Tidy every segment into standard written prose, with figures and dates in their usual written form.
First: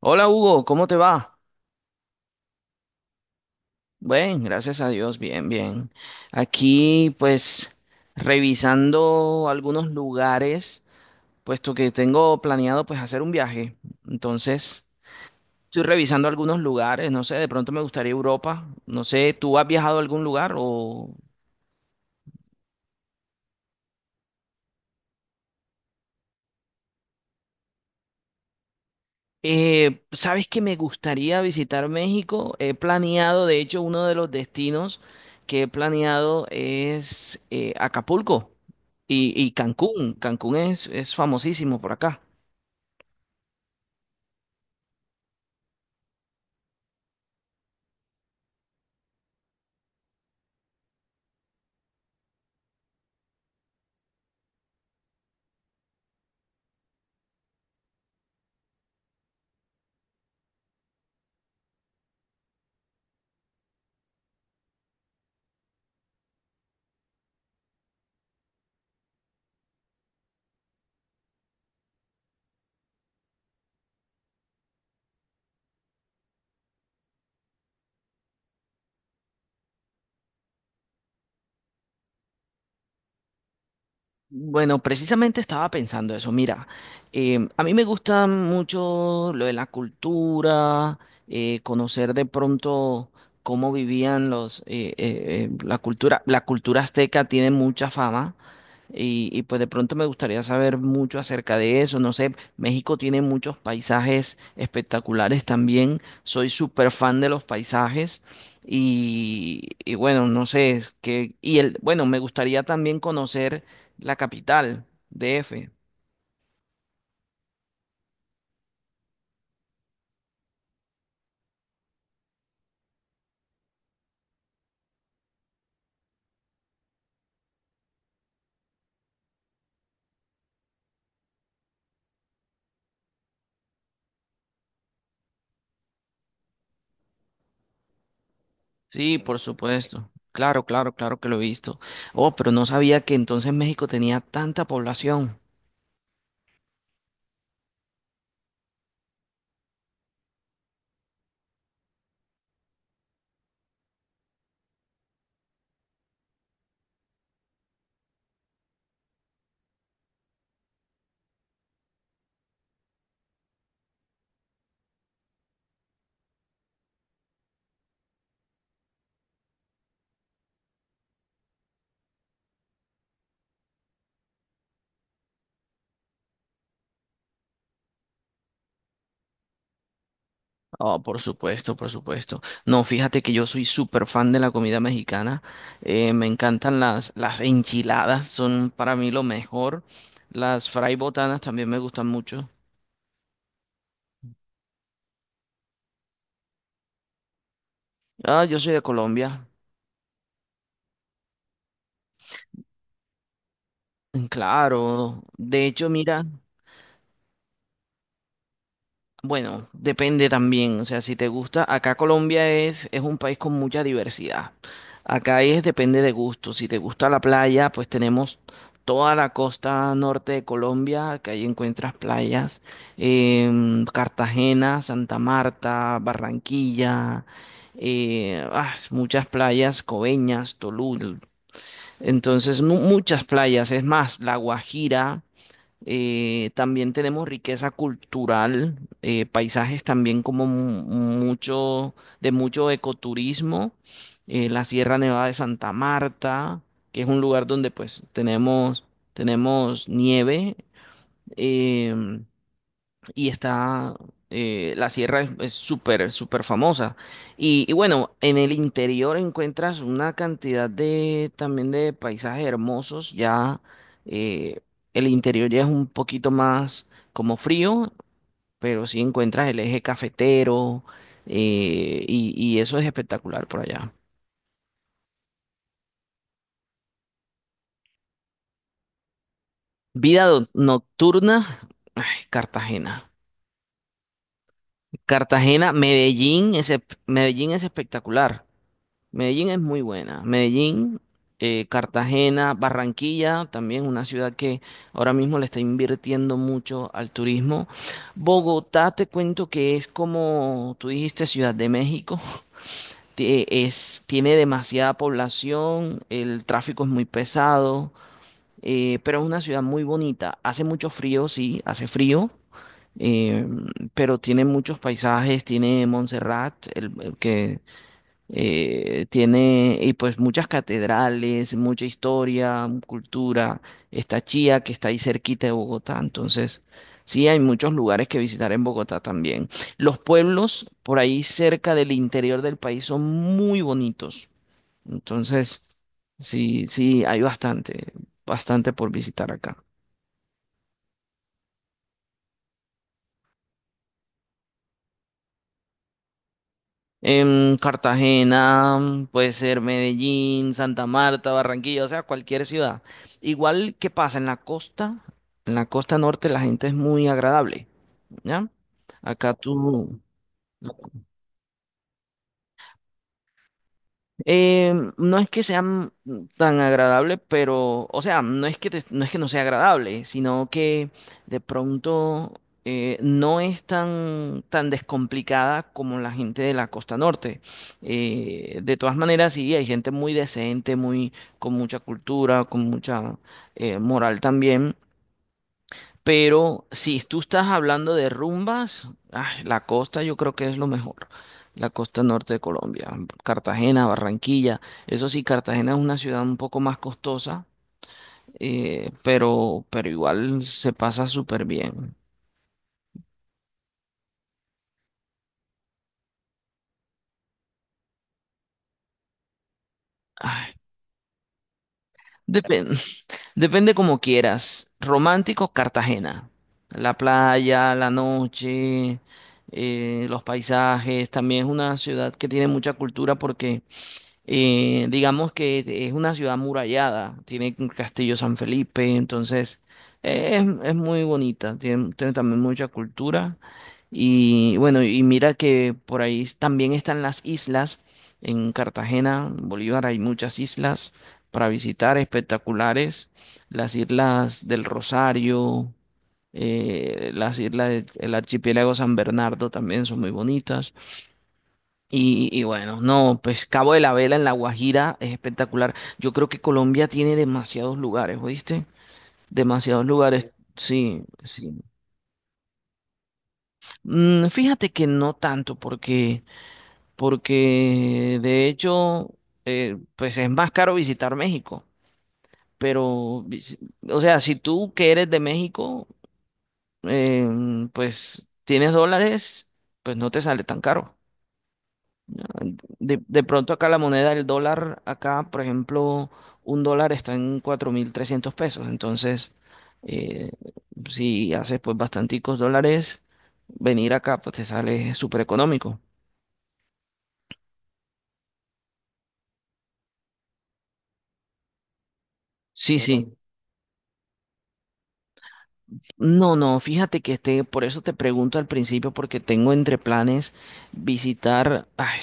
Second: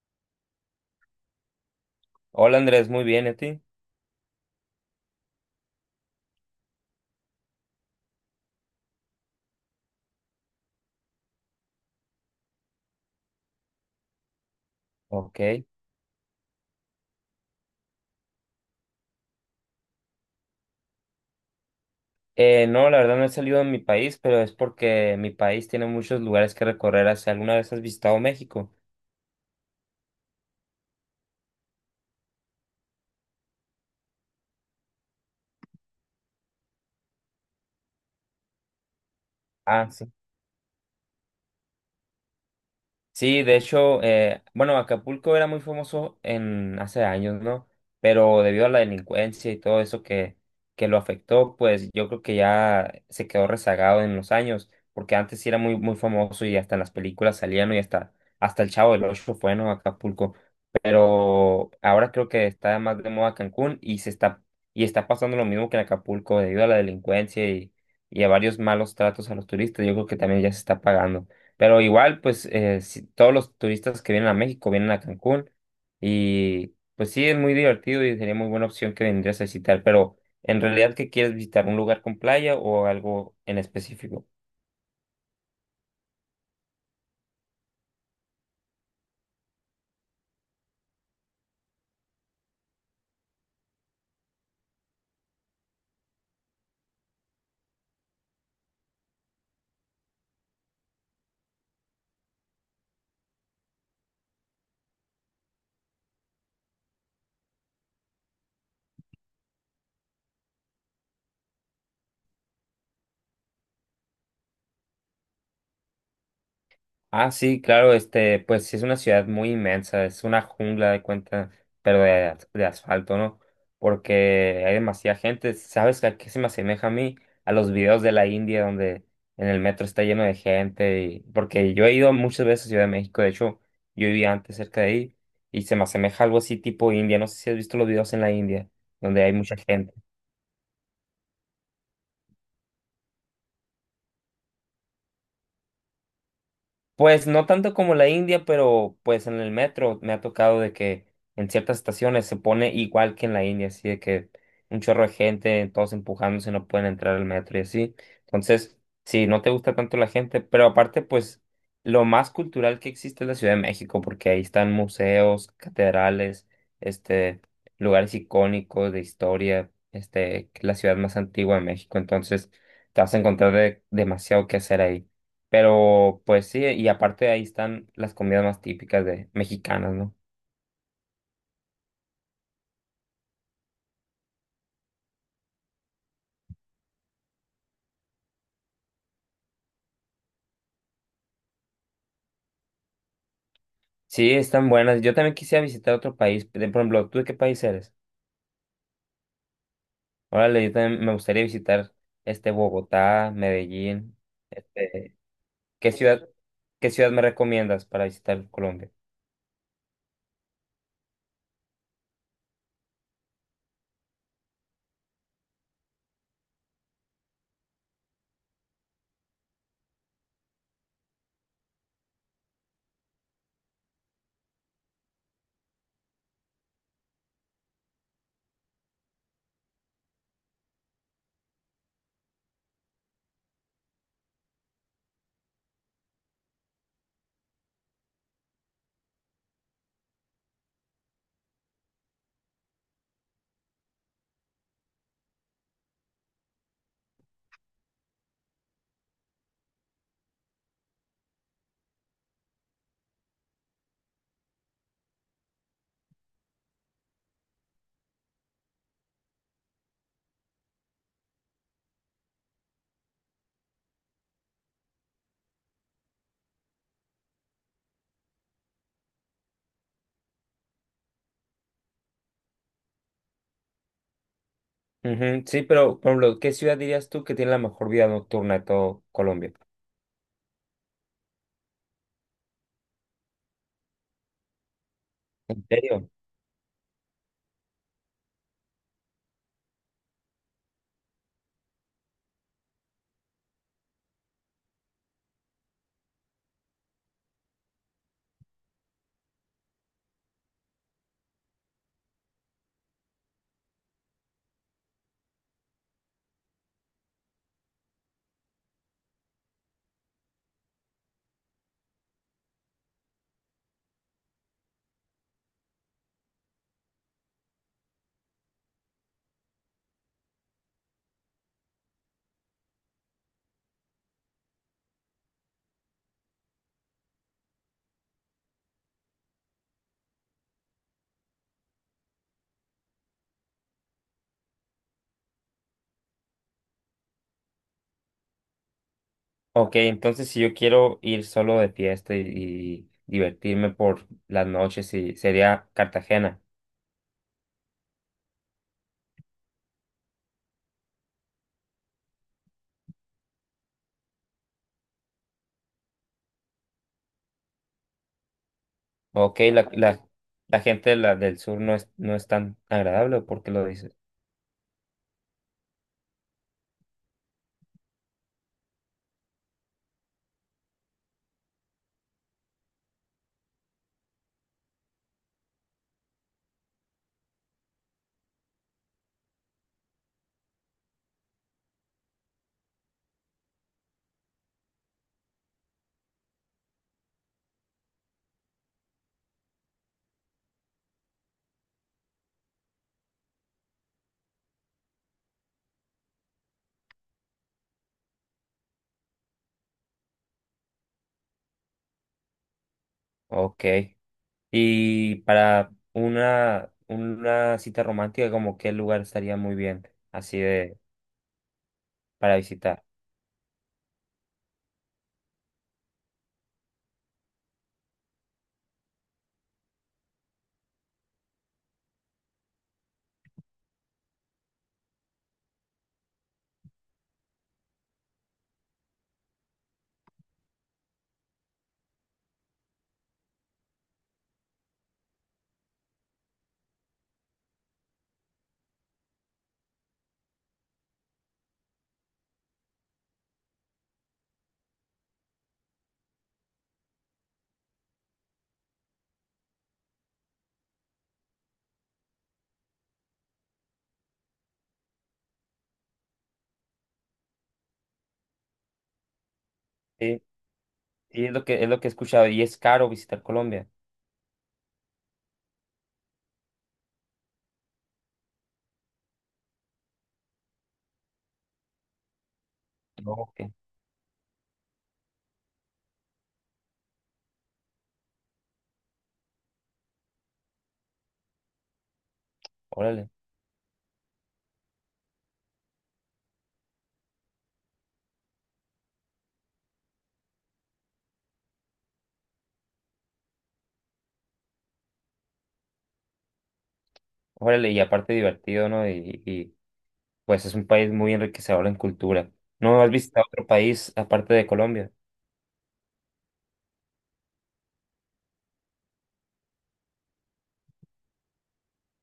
Hola Hugo, ¿cómo te va? Hola Andrés, muy bien, ¿y a ti? Bien, gracias a Dios, bien, bien. Aquí pues revisando algunos lugares, puesto que tengo planeado pues hacer un viaje. Entonces, Ok. estoy revisando algunos lugares, no sé, de pronto me gustaría Europa. No sé, ¿tú has viajado a algún lugar o? No, la verdad no he salido de mi país, pero es porque mi país tiene muchos lugares que recorrer. ¿Hacia alguna vez has visitado México? Sabes que me gustaría visitar México. He planeado, de hecho, uno de los destinos que he planeado es Acapulco y Ah, sí. Cancún. Cancún es famosísimo por acá. Sí, de hecho, bueno, Acapulco era muy famoso en hace años, ¿no? Pero debido a la delincuencia y todo eso que lo afectó, pues yo creo que ya se quedó rezagado en los años, porque antes sí era muy, muy famoso y hasta en las películas salían, ¿no? Y hasta, hasta el Chavo del Ocho fue, ¿no?, Acapulco. Pero ahora creo que está más de moda Cancún y se y está pasando lo mismo que en Acapulco debido a la delincuencia y a varios malos tratos a los turistas, yo creo que también ya se está pagando. Pero igual, pues todos los turistas que vienen a México vienen a Cancún y pues sí, es muy divertido y sería muy buena opción que vendrías a visitar, pero en realidad, ¿qué quieres visitar? ¿Un lugar con playa o algo en específico? Bueno, precisamente estaba pensando eso. Mira, a mí me gusta mucho lo de la cultura, conocer de pronto cómo vivían la cultura. La cultura azteca tiene mucha fama. Pues de pronto me gustaría saber mucho acerca de eso. No sé, México tiene muchos paisajes espectaculares también. Soy súper fan de los paisajes. Y bueno, no sé, es que, y el, bueno, me gustaría también conocer la capital, DF. Ah, sí, claro, este, pues sí es una ciudad muy inmensa, es una jungla de cuenta, pero de asfalto, ¿no? Porque hay demasiada gente. ¿Sabes a qué se me asemeja a mí? A los videos de la India donde en el metro está lleno de gente. Porque yo he ido muchas veces a Ciudad de México, de hecho, yo vivía antes cerca de ahí y se me asemeja a algo así tipo India. No sé si has visto los videos en la India, Sí, donde hay por mucha gente. supuesto. Claro, claro, claro que lo he visto. Oh, pero no sabía que entonces México tenía tanta población. Pues no tanto como la India, pero pues en el metro me ha tocado de que en ciertas estaciones se pone igual que en la India, así de que un chorro de gente, todos empujándose, no pueden entrar al metro y así. Entonces, sí, no te gusta tanto la gente, pero aparte, pues lo más cultural que existe es la Ciudad de México, porque ahí están museos, catedrales, este, lugares icónicos de historia, este, que es la ciudad más antigua de México, entonces te vas a encontrar demasiado que hacer ahí. Pero pues sí, y aparte ahí están las comidas más típicas de mexicanas, ¿no? Oh, por supuesto, por supuesto. No, fíjate que yo soy súper fan de la comida mexicana. Me encantan las enchiladas, son para mí lo mejor. Las fray botanas también me gustan mucho. Sí, están buenas. Yo también quisiera visitar otro país. Por ejemplo, ¿tú de qué país eres? Ah, yo soy de Colombia. Órale, yo también me gustaría visitar este Bogotá, Medellín. Este, Claro. De hecho, ¿qué mira. ciudad, ¿qué ciudad me recomiendas para visitar Colombia? Bueno, depende también, o sea, si te gusta, acá Colombia es un país con mucha diversidad. Acá es depende de gusto. Si te gusta la playa, pues tenemos toda la costa norte de Colombia, que ahí encuentras playas, Cartagena, Santa Marta, Barranquilla, muchas playas, Coveñas, Tolú, entonces muchas playas, es más, La Guajira. También tenemos riqueza cultural, paisajes también como mucho, de mucho ecoturismo, la Sierra Nevada de Santa Marta, que es un lugar donde pues tenemos nieve, em, y está la sierra es súper súper famosa y bueno, en el interior encuentras una cantidad de también de paisajes hermosos ya. eh, el interior ya es un poquito más como frío, pero sí encuentras el eje cafetero. Y eso es espectacular por allá. Ujú. Sí, pero por ejemplo, ¿qué ciudad dirías tú que tiene la mejor vida nocturna de todo Colombia? Vida nocturna. Ay, Cartagena ¿En Cartagena, serio? Medellín. Ese Medellín es espectacular. Medellín es muy buena. Medellín, Cartagena, Barranquilla, también una ciudad que ahora mismo le está invirtiendo mucho al turismo. Bogotá, te cuento que es como tú dijiste, Ciudad de México. Tiene demasiada población, el tráfico es muy pesado, pero es una ciudad muy bonita. Hace mucho frío, sí, hace frío. eh, pero tiene muchos paisajes, tiene Montserrat, el que tiene y pues muchas catedrales, mucha historia, cultura. Está Chía, que está ahí cerquita de Bogotá. Entonces, sí, hay muchos lugares que visitar en Bogotá también. Los pueblos por ahí cerca del interior del país son muy bonitos. Entonces, sí, sí, hay bastante, bastante por visitar acá. Ok, entonces si yo quiero ir solo de fiesta y divertirme por las noches, sí, sería Cartagena. Cartagena, puede ser Medellín, Santa Marta, Barranquilla, o sea, cualquier ciudad. Igual, ¿qué pasa? En la costa norte la gente es muy agradable, ¿ya? Acá Ok, tú, la gente de la del sur no es tan agradable, ¿por qué lo dices? No es que sean tan agradables, pero, o sea, no es que no sea agradable, sino que de pronto no es tan, tan descomplicada como la gente de la costa norte. De todas maneras, sí, hay gente muy decente, muy, con mucha cultura, con mucha moral también. Pero si tú estás hablando de rumbas, ay, la costa yo creo que es lo mejor. La costa norte de Colombia, Cartagena, Barranquilla. Eso sí, Cartagena es una ciudad un poco más costosa, pero igual se pasa súper bien. Ok. Y para una cita romántica, como qué lugar estaría muy bien, así Ay, de, para depende, visitar. depende como quieras. Romántico, Cartagena. La playa, la noche, los paisajes. También es una ciudad que tiene mucha cultura porque, digamos que es una ciudad murallada, tiene un castillo San Felipe. Entonces, es muy bonita, tiene también mucha cultura. Y bueno, y mira que por ahí también están las islas, en Cartagena, en Bolívar hay muchas islas para visitar, espectaculares, las islas del Rosario, las islas del archipiélago San Bernardo también son muy bonitas. Y bueno, no, pues Cabo de la Vela en La Guajira es espectacular. Yo creo que Colombia tiene demasiados lugares, ¿oíste? Demasiados Sí, lugares, sí, y es sí. Es lo que he escuchado, y es caro visitar Colombia. Mm, fíjate que no tanto, porque de hecho, pues es más caro visitar México. Pero, Ok, o sea, si tú que eres de México, eh, pues tienes dólares, pues no te sale tan caro. De, órale, de pronto acá la moneda, el dólar, acá, por ejemplo, un dólar está en 4.300 pesos. Entonces, eh, si haces pues bastanticos dólares, venir acá pues te sale súper económico. Y aparte divertido, ¿no? Y pues es un país muy enriquecedor en cultura. Sí, ¿No has sí. visitado otro país aparte de Colombia? No, no, fíjate que este, por eso te pregunto al principio, porque tengo entre planes visitar, ay,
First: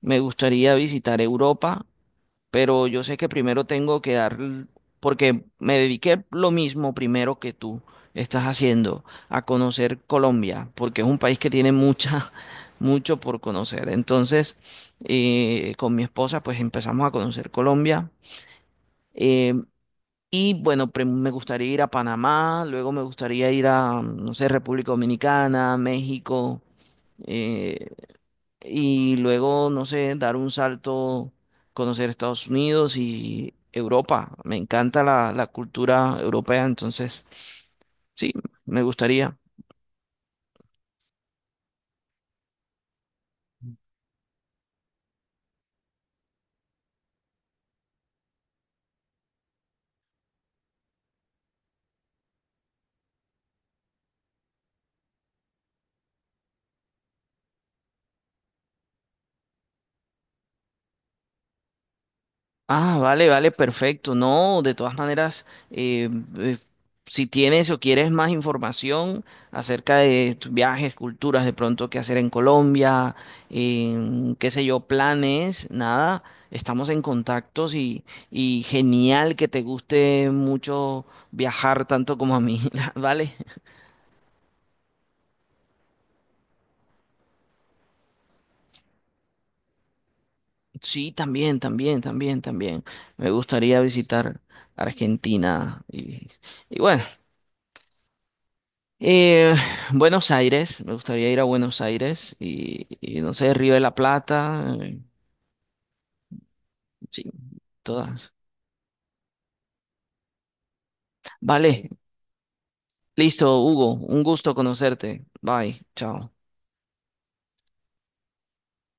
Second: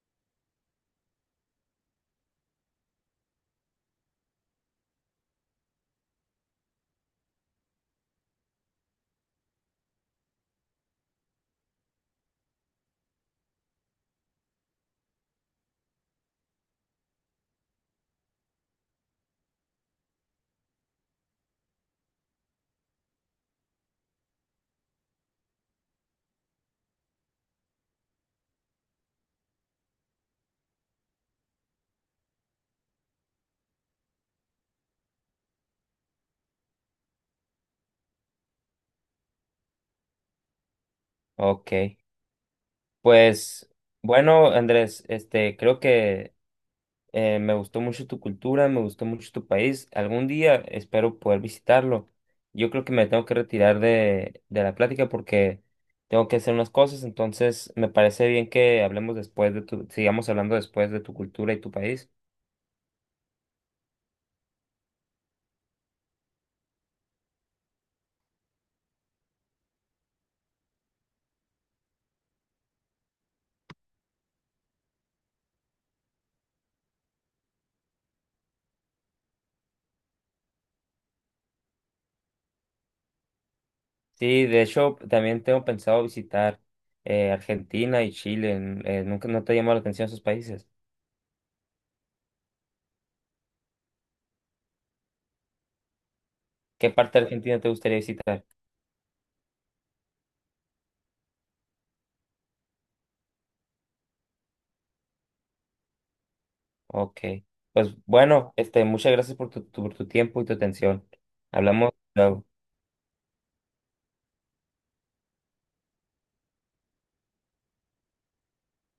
me gustaría visitar Europa, pero yo sé que primero tengo que dar, porque me dediqué lo mismo primero que tú estás haciendo, a conocer Colombia, porque es un país que tiene mucha, mucho por conocer. Entonces, con mi esposa, pues empezamos a conocer Colombia. eh, y bueno, me gustaría ir a Panamá, luego me gustaría ir a, no sé, República Dominicana, México. eh, y luego, no sé, dar un salto, conocer Estados Unidos y Europa. Me encanta la cultura europea, entonces sí, me gustaría. Ok. Pues bueno, Andrés, este, creo que me gustó mucho tu cultura, me gustó mucho tu país. Algún día espero poder visitarlo. Yo creo que me tengo que retirar de la plática porque tengo que hacer unas cosas, entonces me parece bien que hablemos después de tu, sigamos hablando después de tu cultura y tu país. Ah, vale, vale, perfecto. No, de todas maneras, eh, si tienes o quieres más información acerca de tus viajes, culturas, de pronto qué hacer en Colombia, en, qué sé yo, planes, nada, estamos en contactos y genial que te guste mucho viajar tanto como a mí, ¿vale? Sí, de hecho, también tengo pensado visitar Argentina y Chile. Nunca no te llamó la atención esos países. Sí, también, también, también, también. Me gustaría visitar Argentina y ¿Qué bueno. parte de Argentina te gustaría visitar? Eh, Buenos Aires, me gustaría ir a Buenos Aires y no sé, Río de la Plata, Ok. sí, Pues todas. bueno, este, muchas gracias por tu, por tu tiempo y tu atención. Vale, Hablamos luego. listo, Hugo, un gusto conocerte. Bye, chao.